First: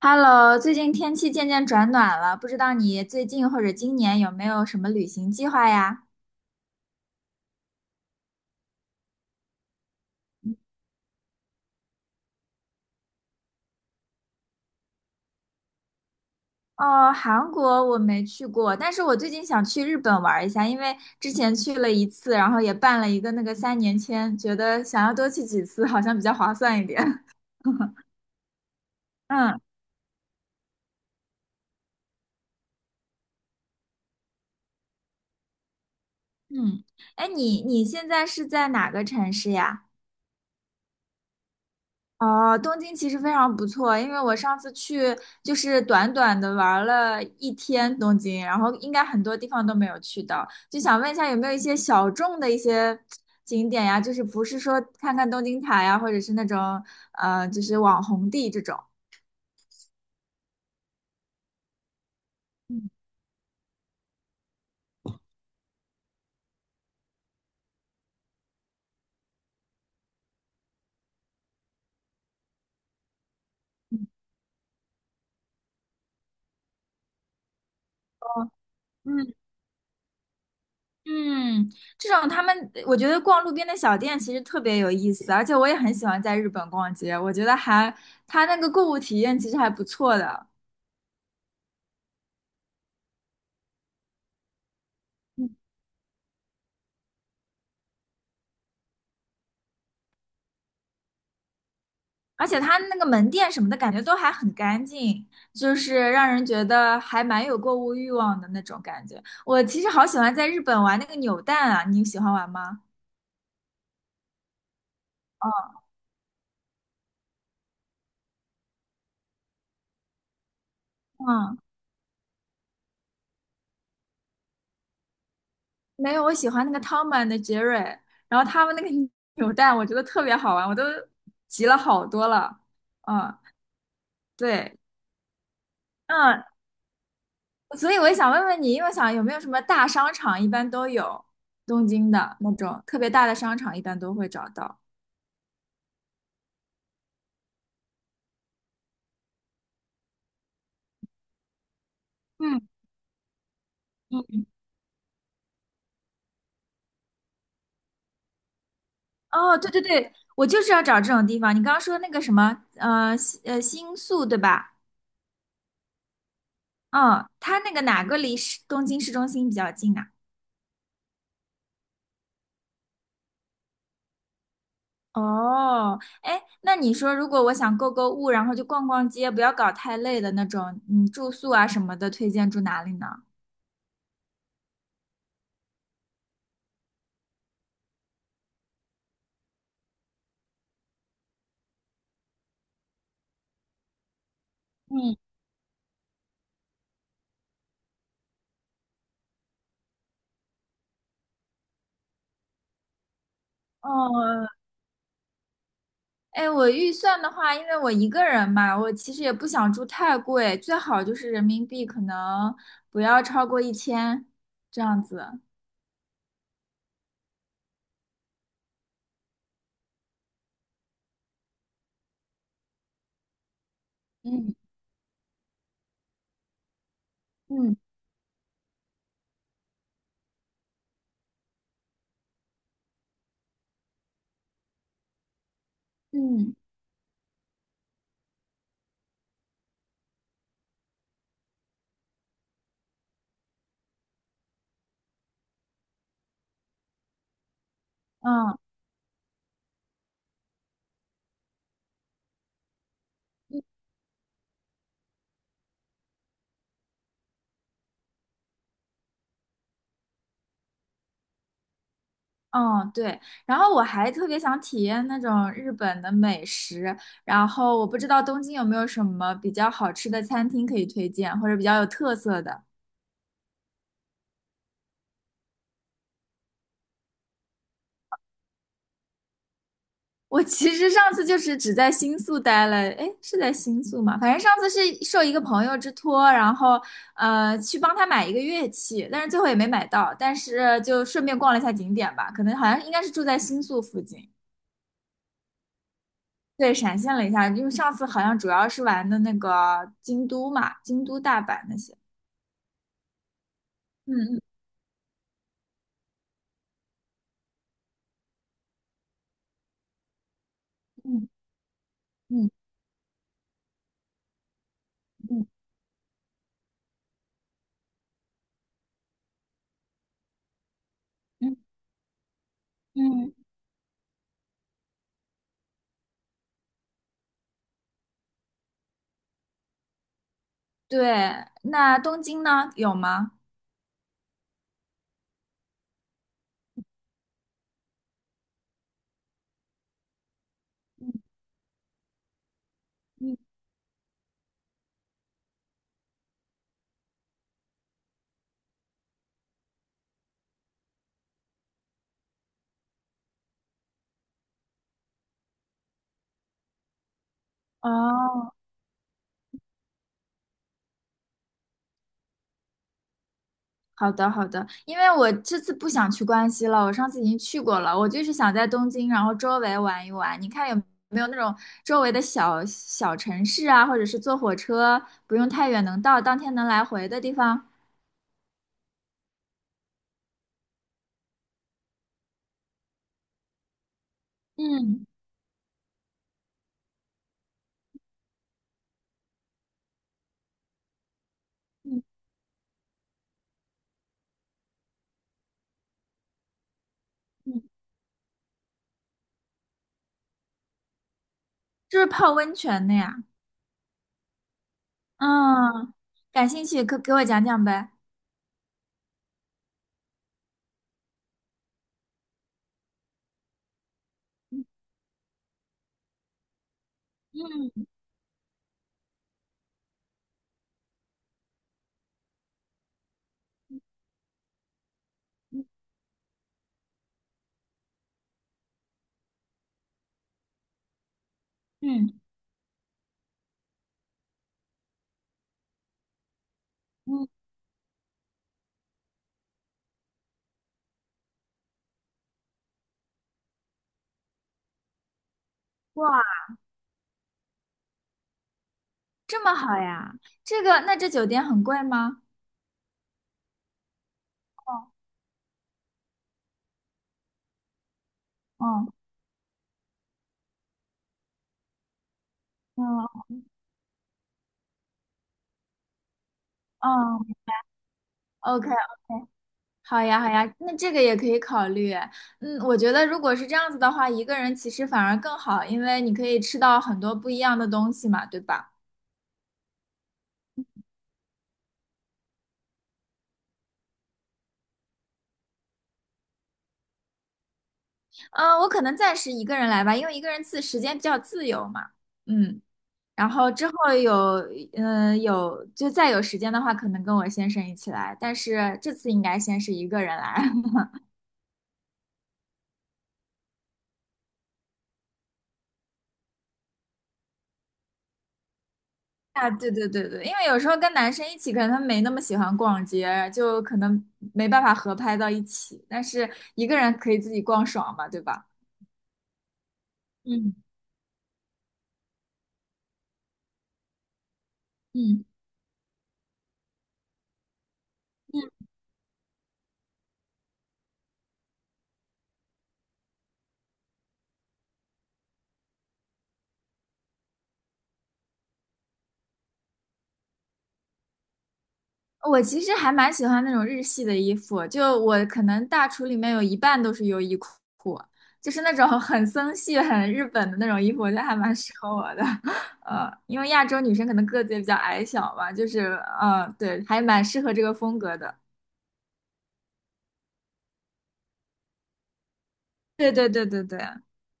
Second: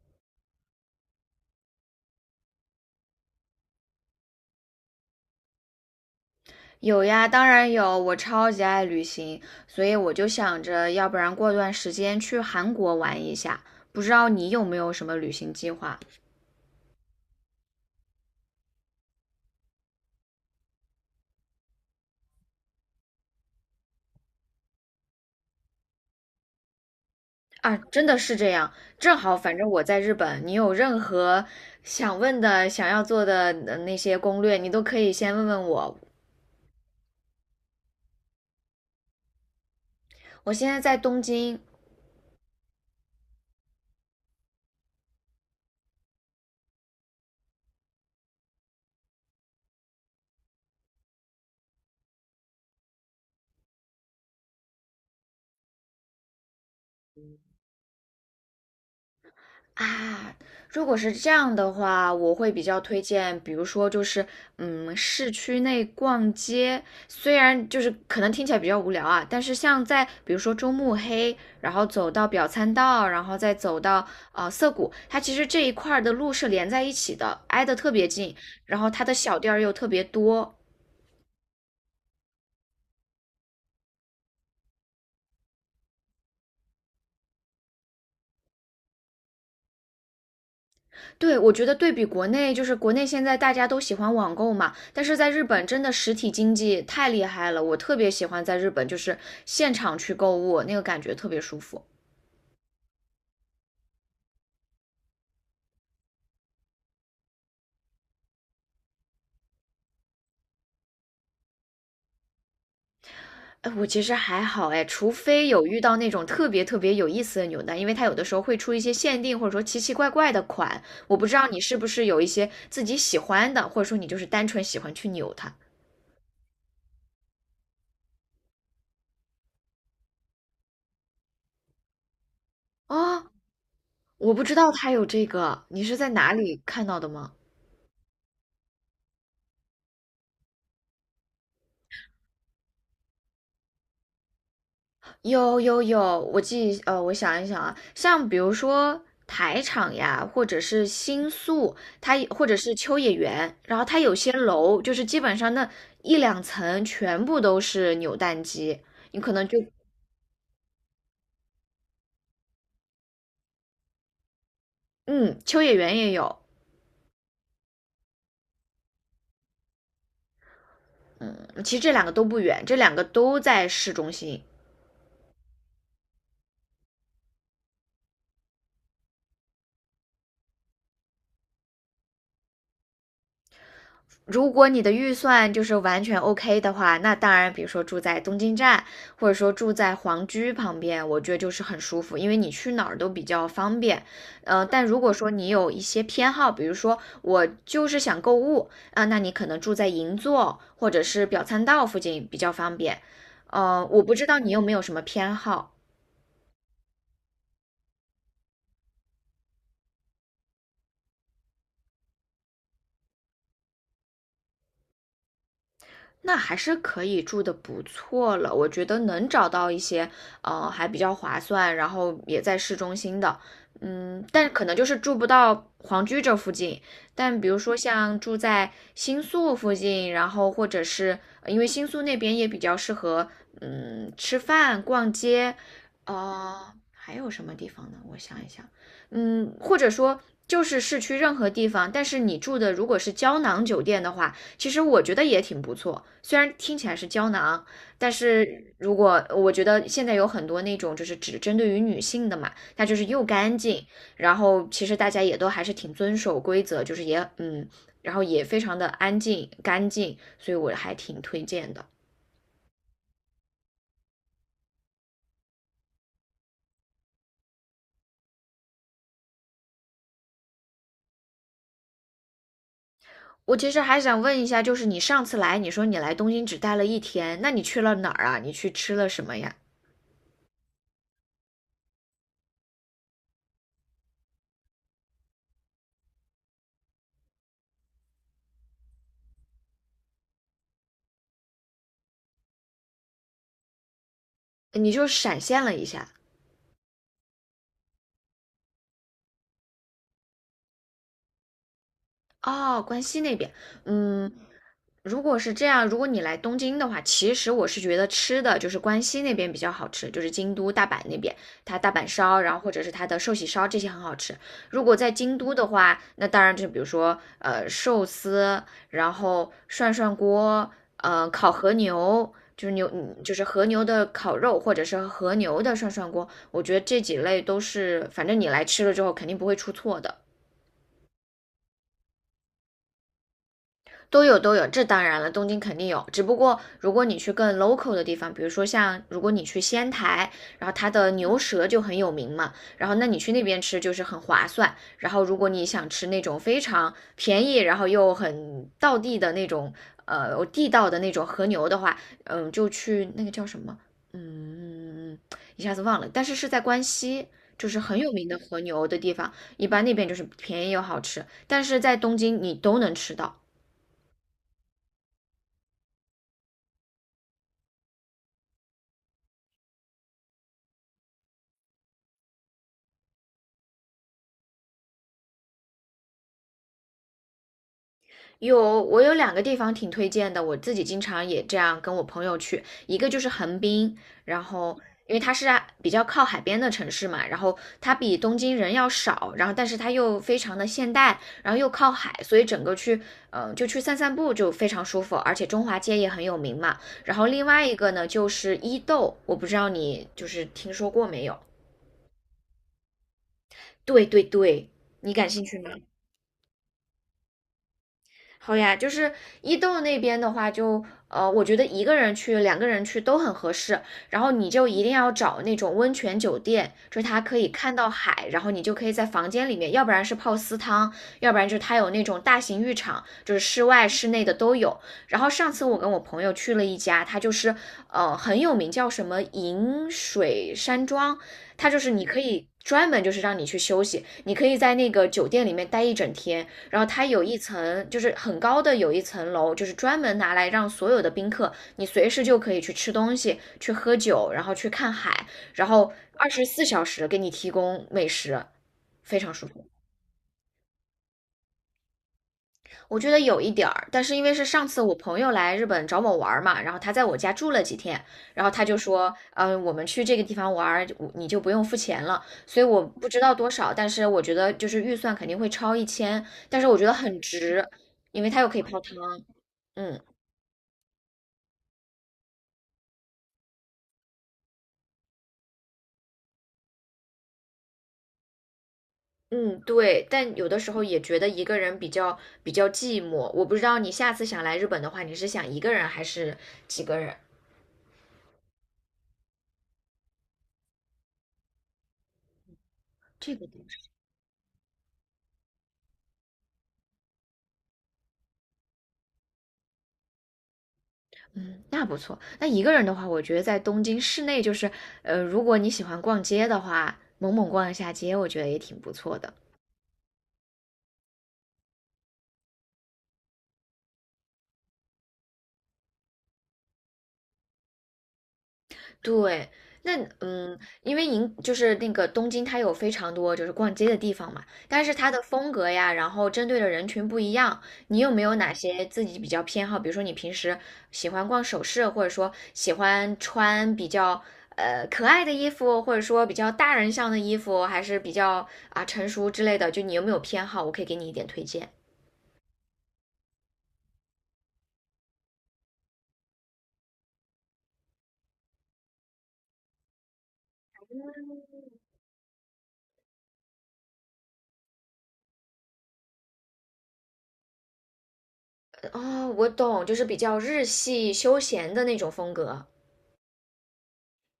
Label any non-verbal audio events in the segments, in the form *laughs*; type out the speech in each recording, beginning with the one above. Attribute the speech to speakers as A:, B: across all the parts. A: Hello，最近天气渐渐转暖了，不知道你最近或者今年有没有什么旅行计划呀？
B: 有呀，当然有，我超级爱旅行，所以我就想着，要不然过段时间去韩国玩一下。不知道你有没有什么旅行计划
A: 哦，韩国我没去过，但是我最近想去日本玩一下，因为之前去了一次，然后也办了一个那个3年签，觉得想要多去几次，好像比较划算一点。*laughs*
B: 啊？真的是这样，正好，反
A: 嗯
B: 正我在日本，你有任何想问的、想要做的那些攻略，你都可以先问问我。
A: 嗯，哎，你现在是在哪个城市呀？
B: 我现在在东京。
A: 哦，东京其实非常不错，因为我上次去就是短短的玩了一天东京，然后应该很多地方都没有去到，就想问一下有没有一些小众的一些景点呀？就是不是说看看东京塔呀，或者是那种就是网红地这种。
B: 啊，如果是这样的话，我会比较
A: 嗯
B: 推荐，比如说就是，市区内逛街，虽然就是可能听起来比较无聊啊，但是像在比如说中目黑，然后走到表参道，然后再走到涩谷，它其实这一块儿的路是连在一起的，挨得特别近，然后它的
A: 嗯
B: 小店儿又特别多。
A: 嗯，这种他们我觉得逛路边的小店其实特别有意思，而且我也很喜欢在日本逛街，我觉得它那个购物体验其实还不错的。
B: 对，我觉得对比国内，就是国内现在大家都喜欢网购嘛，但是在日本真的实体经济太厉害了，我特别喜欢在日本就是现场去购物，那个感觉特别舒服。
A: 而且它那个门店什么的感觉都还很干净，就是让人觉得还蛮有购物欲望的那种感觉。我其实好喜欢在日本玩那个扭蛋啊，你喜欢玩吗？
B: 哎，我其实还好哎，除非有遇到那种特别特别有意思的扭蛋，因为它有的时候会出一些限定或者说奇奇怪怪的款，我不知道
A: 嗯，
B: 你是不是有一些自己喜欢的，或者说你就是单纯喜欢去扭它。
A: 没有，我喜欢那个汤姆的杰瑞，然后他们那个 *laughs* 扭蛋我觉得特别好玩，我都集了好多了。
B: 哦，
A: 嗯，
B: 我不知道
A: 对，
B: 它有这个，你是在哪
A: 嗯，
B: 里看到的吗？
A: 所以我也想问问你，因为我想有没有什么大商场一般都有，东京的那种特别大的商场一般都会找到。
B: 有有有，我想一想啊，像比如说台场呀，或者是新宿，它也或者
A: 嗯
B: 是秋叶原，然后它有些
A: 嗯，
B: 楼就是基本上那一两层全部都是扭蛋机，你可能
A: 哦，
B: 就，
A: 对对对，我就是要找这种地方。你刚刚说那个什么，新宿对吧？
B: 嗯，秋叶原也有。
A: 嗯，它那个哪个离东京市中心比较近啊？
B: 嗯，其实这两个都不远，这两个都在市中心。
A: 哦，哎，那你说如果我想购物，然后就逛逛街，不要搞太累的那种，嗯，住宿啊什么的，推荐住哪里呢？
B: 如果你的预算就是完全 OK 的话，那当然，比如说住在东京站，或者说住在皇居旁边，我觉得就是很舒服，因为你去哪儿都比较方便。但如果
A: 嗯，
B: 说你有一些偏好，比如说我就是想购物啊，那你可能住在银座或者是表参道附近比较方便。我不知道
A: 哦，
B: 你有没有什么偏好，
A: 哎，我预算的话，因为我一个人嘛，我其实也不想住太贵，最好就是人民币可能不要超过1000这样子。
B: 那还是可以住的不错了。我觉得能找到一些还比较划算，然后也在市中心的。但是
A: 嗯
B: 可能就是住不到皇居这附近，但比如说
A: 嗯
B: 像住在新宿附近，然后或者是因为新宿那边也比较适合，吃饭、逛街。
A: 嗯。
B: 还有什么地方呢？我想一想。或者说就是市区任何地方，但是你住的如果是胶囊酒店的话，其实我觉得也挺不错，虽然听起来是胶囊，但
A: 嗯。
B: 是如果我觉得现在有很多那种就是只针对于女性的嘛。它就是又干净，然后其实大家也都还是挺遵守规则，就是也然后也非常的安静干净，所以我还挺推荐的。
A: 嗯，对。然后我还特别想体验那种日本的美食，然后我不知道东京有没有什么比较好吃的餐厅可以推荐，或者比较有特色的。
B: 我其实还想问一下，就是你上次来，你说你来东京只待了1天，那你去了哪儿啊？你去吃了什么呀？
A: 我其实上次就是只在新宿待了，诶，是在新宿吗？反正上次是受一个朋友之托，然后去帮他买一个乐器，但是最后也没买到，但是就顺便逛了一下景点吧，可能好像应该是住在新宿附近。
B: 你就闪现了一下。
A: 对，闪现了一下，因为上次好像主要是玩的那个京都嘛，京都、大阪那些。
B: 哦，关西那边。嗯，
A: 嗯
B: 如果是这样，如果你来东京的话，其实我是觉得吃的就是关西那边比较好吃，就是京都、大阪那
A: 嗯
B: 边，它大阪烧，
A: 嗯
B: 然后或者是它的寿喜烧这些很好吃。如果在京
A: 嗯
B: 都的话，那当然就是比如说寿司，然后涮涮锅，烤
A: 嗯
B: 和牛，
A: 嗯
B: 就
A: 嗯，
B: 是和牛的烤肉，或者是和牛的涮涮锅，我觉得这几类都是，反正你来吃了之后肯定不会出错的。
A: 对。那东京呢？有吗？
B: 都有都有，这当然了，东京肯定有。只不过如果你去更 local 的地方，比如说像如果你去仙台，然后它的牛舌就很有名嘛，然后那你去
A: 嗯
B: 那边吃就是很划算。然后如果你想吃那种非常便宜，然后又很道地的那种，地道的那种和牛的话，嗯，就去那个叫什么，嗯，一下子忘了，但是是在关西。就是很有名的
A: 哦，
B: 和牛的地方，一般那边就是便宜又好吃，但是在东京你都能吃到。
A: 好的好的，因为我这次不想去关西了，我上次已经去过了，我就是想在东京，然后周围玩一玩，你看有没有那种周围的小小城市啊，或者是坐火车不用太远能到，当天能来回的地方，
B: 有，我有两个地方挺推荐的，我自己经常也这样跟我朋友去，一个就是横滨，然后
A: 嗯
B: 因为它是啊比较靠海边的城市嘛，然后它比东京人要少，然后但是它又非常的现代，然后又靠
A: 嗯
B: 海，所以整个去，就去散散步就非常舒服，而且中华街也很有名嘛。然后另
A: 嗯，
B: 外一个呢就是伊豆，我不知道你就是听说过没有？
A: 就是泡温泉的呀。
B: 对对对，你感兴趣吗？
A: 嗯，感兴趣，可给我讲讲呗。
B: 好呀，就是伊豆那边的话就，我觉得一个人去、两个人去都很合适。然后你就一定要找那种温泉酒店，就是它可以看
A: 嗯
B: 到海，然后你就可以在房间里面，要不然是泡私汤，要不然就是它有那种大型浴场，就是室外、室内的都有。然后上次我跟我朋友去了一家，它就是很有名，叫什么银水山庄，它就是你
A: 嗯
B: 可以。专门就是让你去休息，你可以在那个酒店里面待一整天，然后它有
A: 嗯，
B: 一层就是很高的有一层楼，就是专门拿来让所有的宾客，你随时就可以去吃东西、去喝酒，然后去看海，然后
A: 哇，
B: 24小时给你提供美食。非常
A: 这
B: 舒
A: 么
B: 服。
A: 好呀？这个，那这酒店很贵吗？
B: 我觉得有一点儿，但是因为是上
A: 哦
B: 次我朋友来日本找我玩儿嘛，然后他在我家住了几天，然后他就
A: 哦
B: 说，嗯，我们去这个地方玩儿，你就不用付钱了，所以我不知道
A: 哦
B: 多少，但是我觉得就是预算肯定会超1000，但是我觉
A: 哦
B: 得很值，因为它又可以
A: o k
B: 泡汤，
A: OK，
B: 嗯。
A: 好呀好呀，那这个也可以考虑。嗯，我觉得如果是这样子的话，一个人其实反而更好，因为你可以吃到很多不一样的东西嘛，对吧？
B: 嗯，对，但有的时候也觉得一个人比较寂寞。我不知道你下次想来日本的话，你是想一个人还是几个人？
A: 嗯，我可能暂时一个人来吧，因为一个人时间比较自由嘛。嗯。然
B: 这个
A: 后
B: 地
A: 之后
B: 方
A: 有，嗯、有就再有时间的话，可能跟我先生一起来，但是这次应该先是一个人来。*laughs*
B: 嗯，那不错。那一个人的话，我觉得在东京市内，就是如果你喜欢逛街的话，猛猛逛一下街，我觉得也挺不错的。
A: 啊，对对对对，因为有时候跟男生一起，可能他们没那么喜欢逛街，就可能没办法合拍到一起，但是一个人可以自己逛爽嘛，对吧？
B: 对，那
A: 嗯
B: 因为就是那个东京，它有非常多就是逛街的地方嘛，但是它的
A: 嗯嗯。
B: 风格呀，然后针对的人群不一样。你有没有哪些自己比较偏好？比如说你平时喜欢逛首饰，或者说喜欢穿比较可爱的衣服，或者说比较大人向的衣服，还是比较成熟之类的？就你有没有偏好？我可以给你一点推荐。
A: 我其实还蛮喜欢那种日系的衣服，就我可能大橱里面有一半都是优衣库，就是那种很森系、很日本的那种衣服，我觉得还蛮适合我的。*laughs* 因为亚洲女生可能个子也比较矮小嘛，就是对，还蛮适合这个风格的。
B: 哦，我懂，就是比较日系休闲的那种风格。
A: 对对对对对，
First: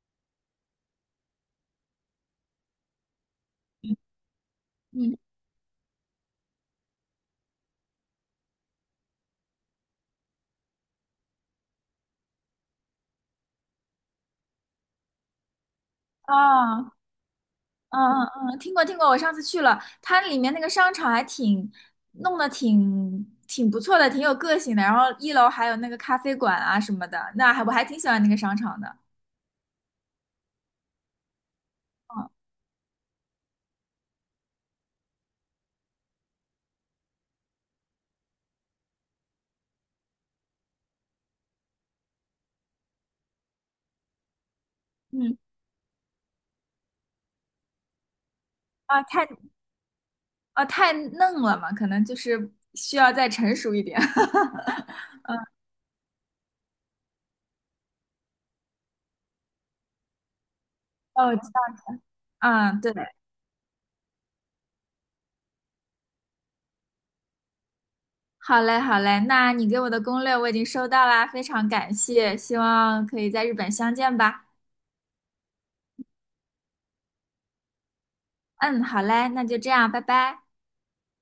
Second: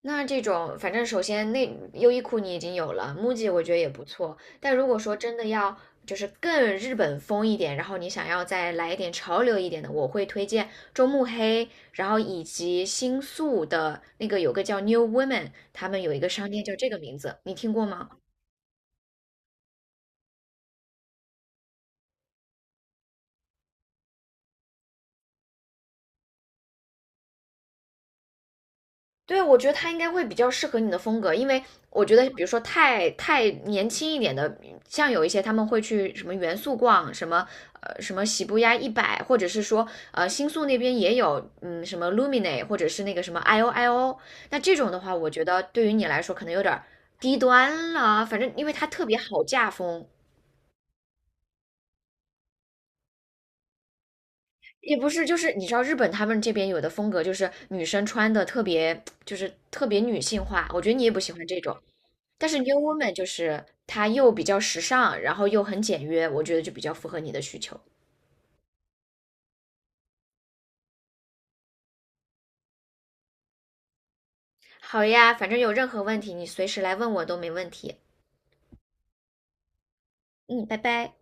B: 那这种，反正首先那优衣库你已经有了，MUJI 我觉得也不错。但如果说
A: 嗯，
B: 真的要就是更日本风一点，然后你想要再来一点潮流一点的，我会推荐中目黑，然后以及新宿的那个有个叫 New Women，他们有一个商店叫这
A: 啊。
B: 个名字，你听过
A: 嗯
B: 吗？
A: 嗯嗯，听过听过，我上次去了，它里面那个商场弄得挺不错的，挺有个性的。然后一楼还有那个咖啡馆啊什么的，我还挺喜欢那个商场的。
B: 对，我觉得他应该会比较适合你的风格，因为我觉得，比如
A: 嗯
B: 说太年轻一点的，像有一些他们会去什么元素逛，什么什么喜布亚一百，或者是说新宿那边也有，嗯，什么 Lumine，或者是那个什么 I O I O，那这种的话，我
A: 嗯
B: 觉得对于你来说可能有点儿低端了，反正因为它
A: 啊，
B: 特别
A: 太
B: 好嫁风。
A: 啊太嫩了嘛，可能就是需要再成熟一点。
B: 也不
A: *laughs*
B: 是，就是你知道日本他们这边有的风格，就是女生穿的特别，就是特别女性化。我觉得你也不
A: 哦，
B: 喜
A: 我
B: 欢
A: 知
B: 这
A: 道。
B: 种，但是 New
A: 嗯，对，
B: Woman 就是它又比较时尚，然后又很简约，我觉得就比较符合你的需求。
A: 好嘞好嘞，那你给我的攻略我已经收到啦，非常感谢，希望可以在日本相见吧。
B: 好呀，反正有任何问题你随时来问我都没问题。
A: 嗯，好嘞，那就这样，拜拜。
B: 嗯，拜拜。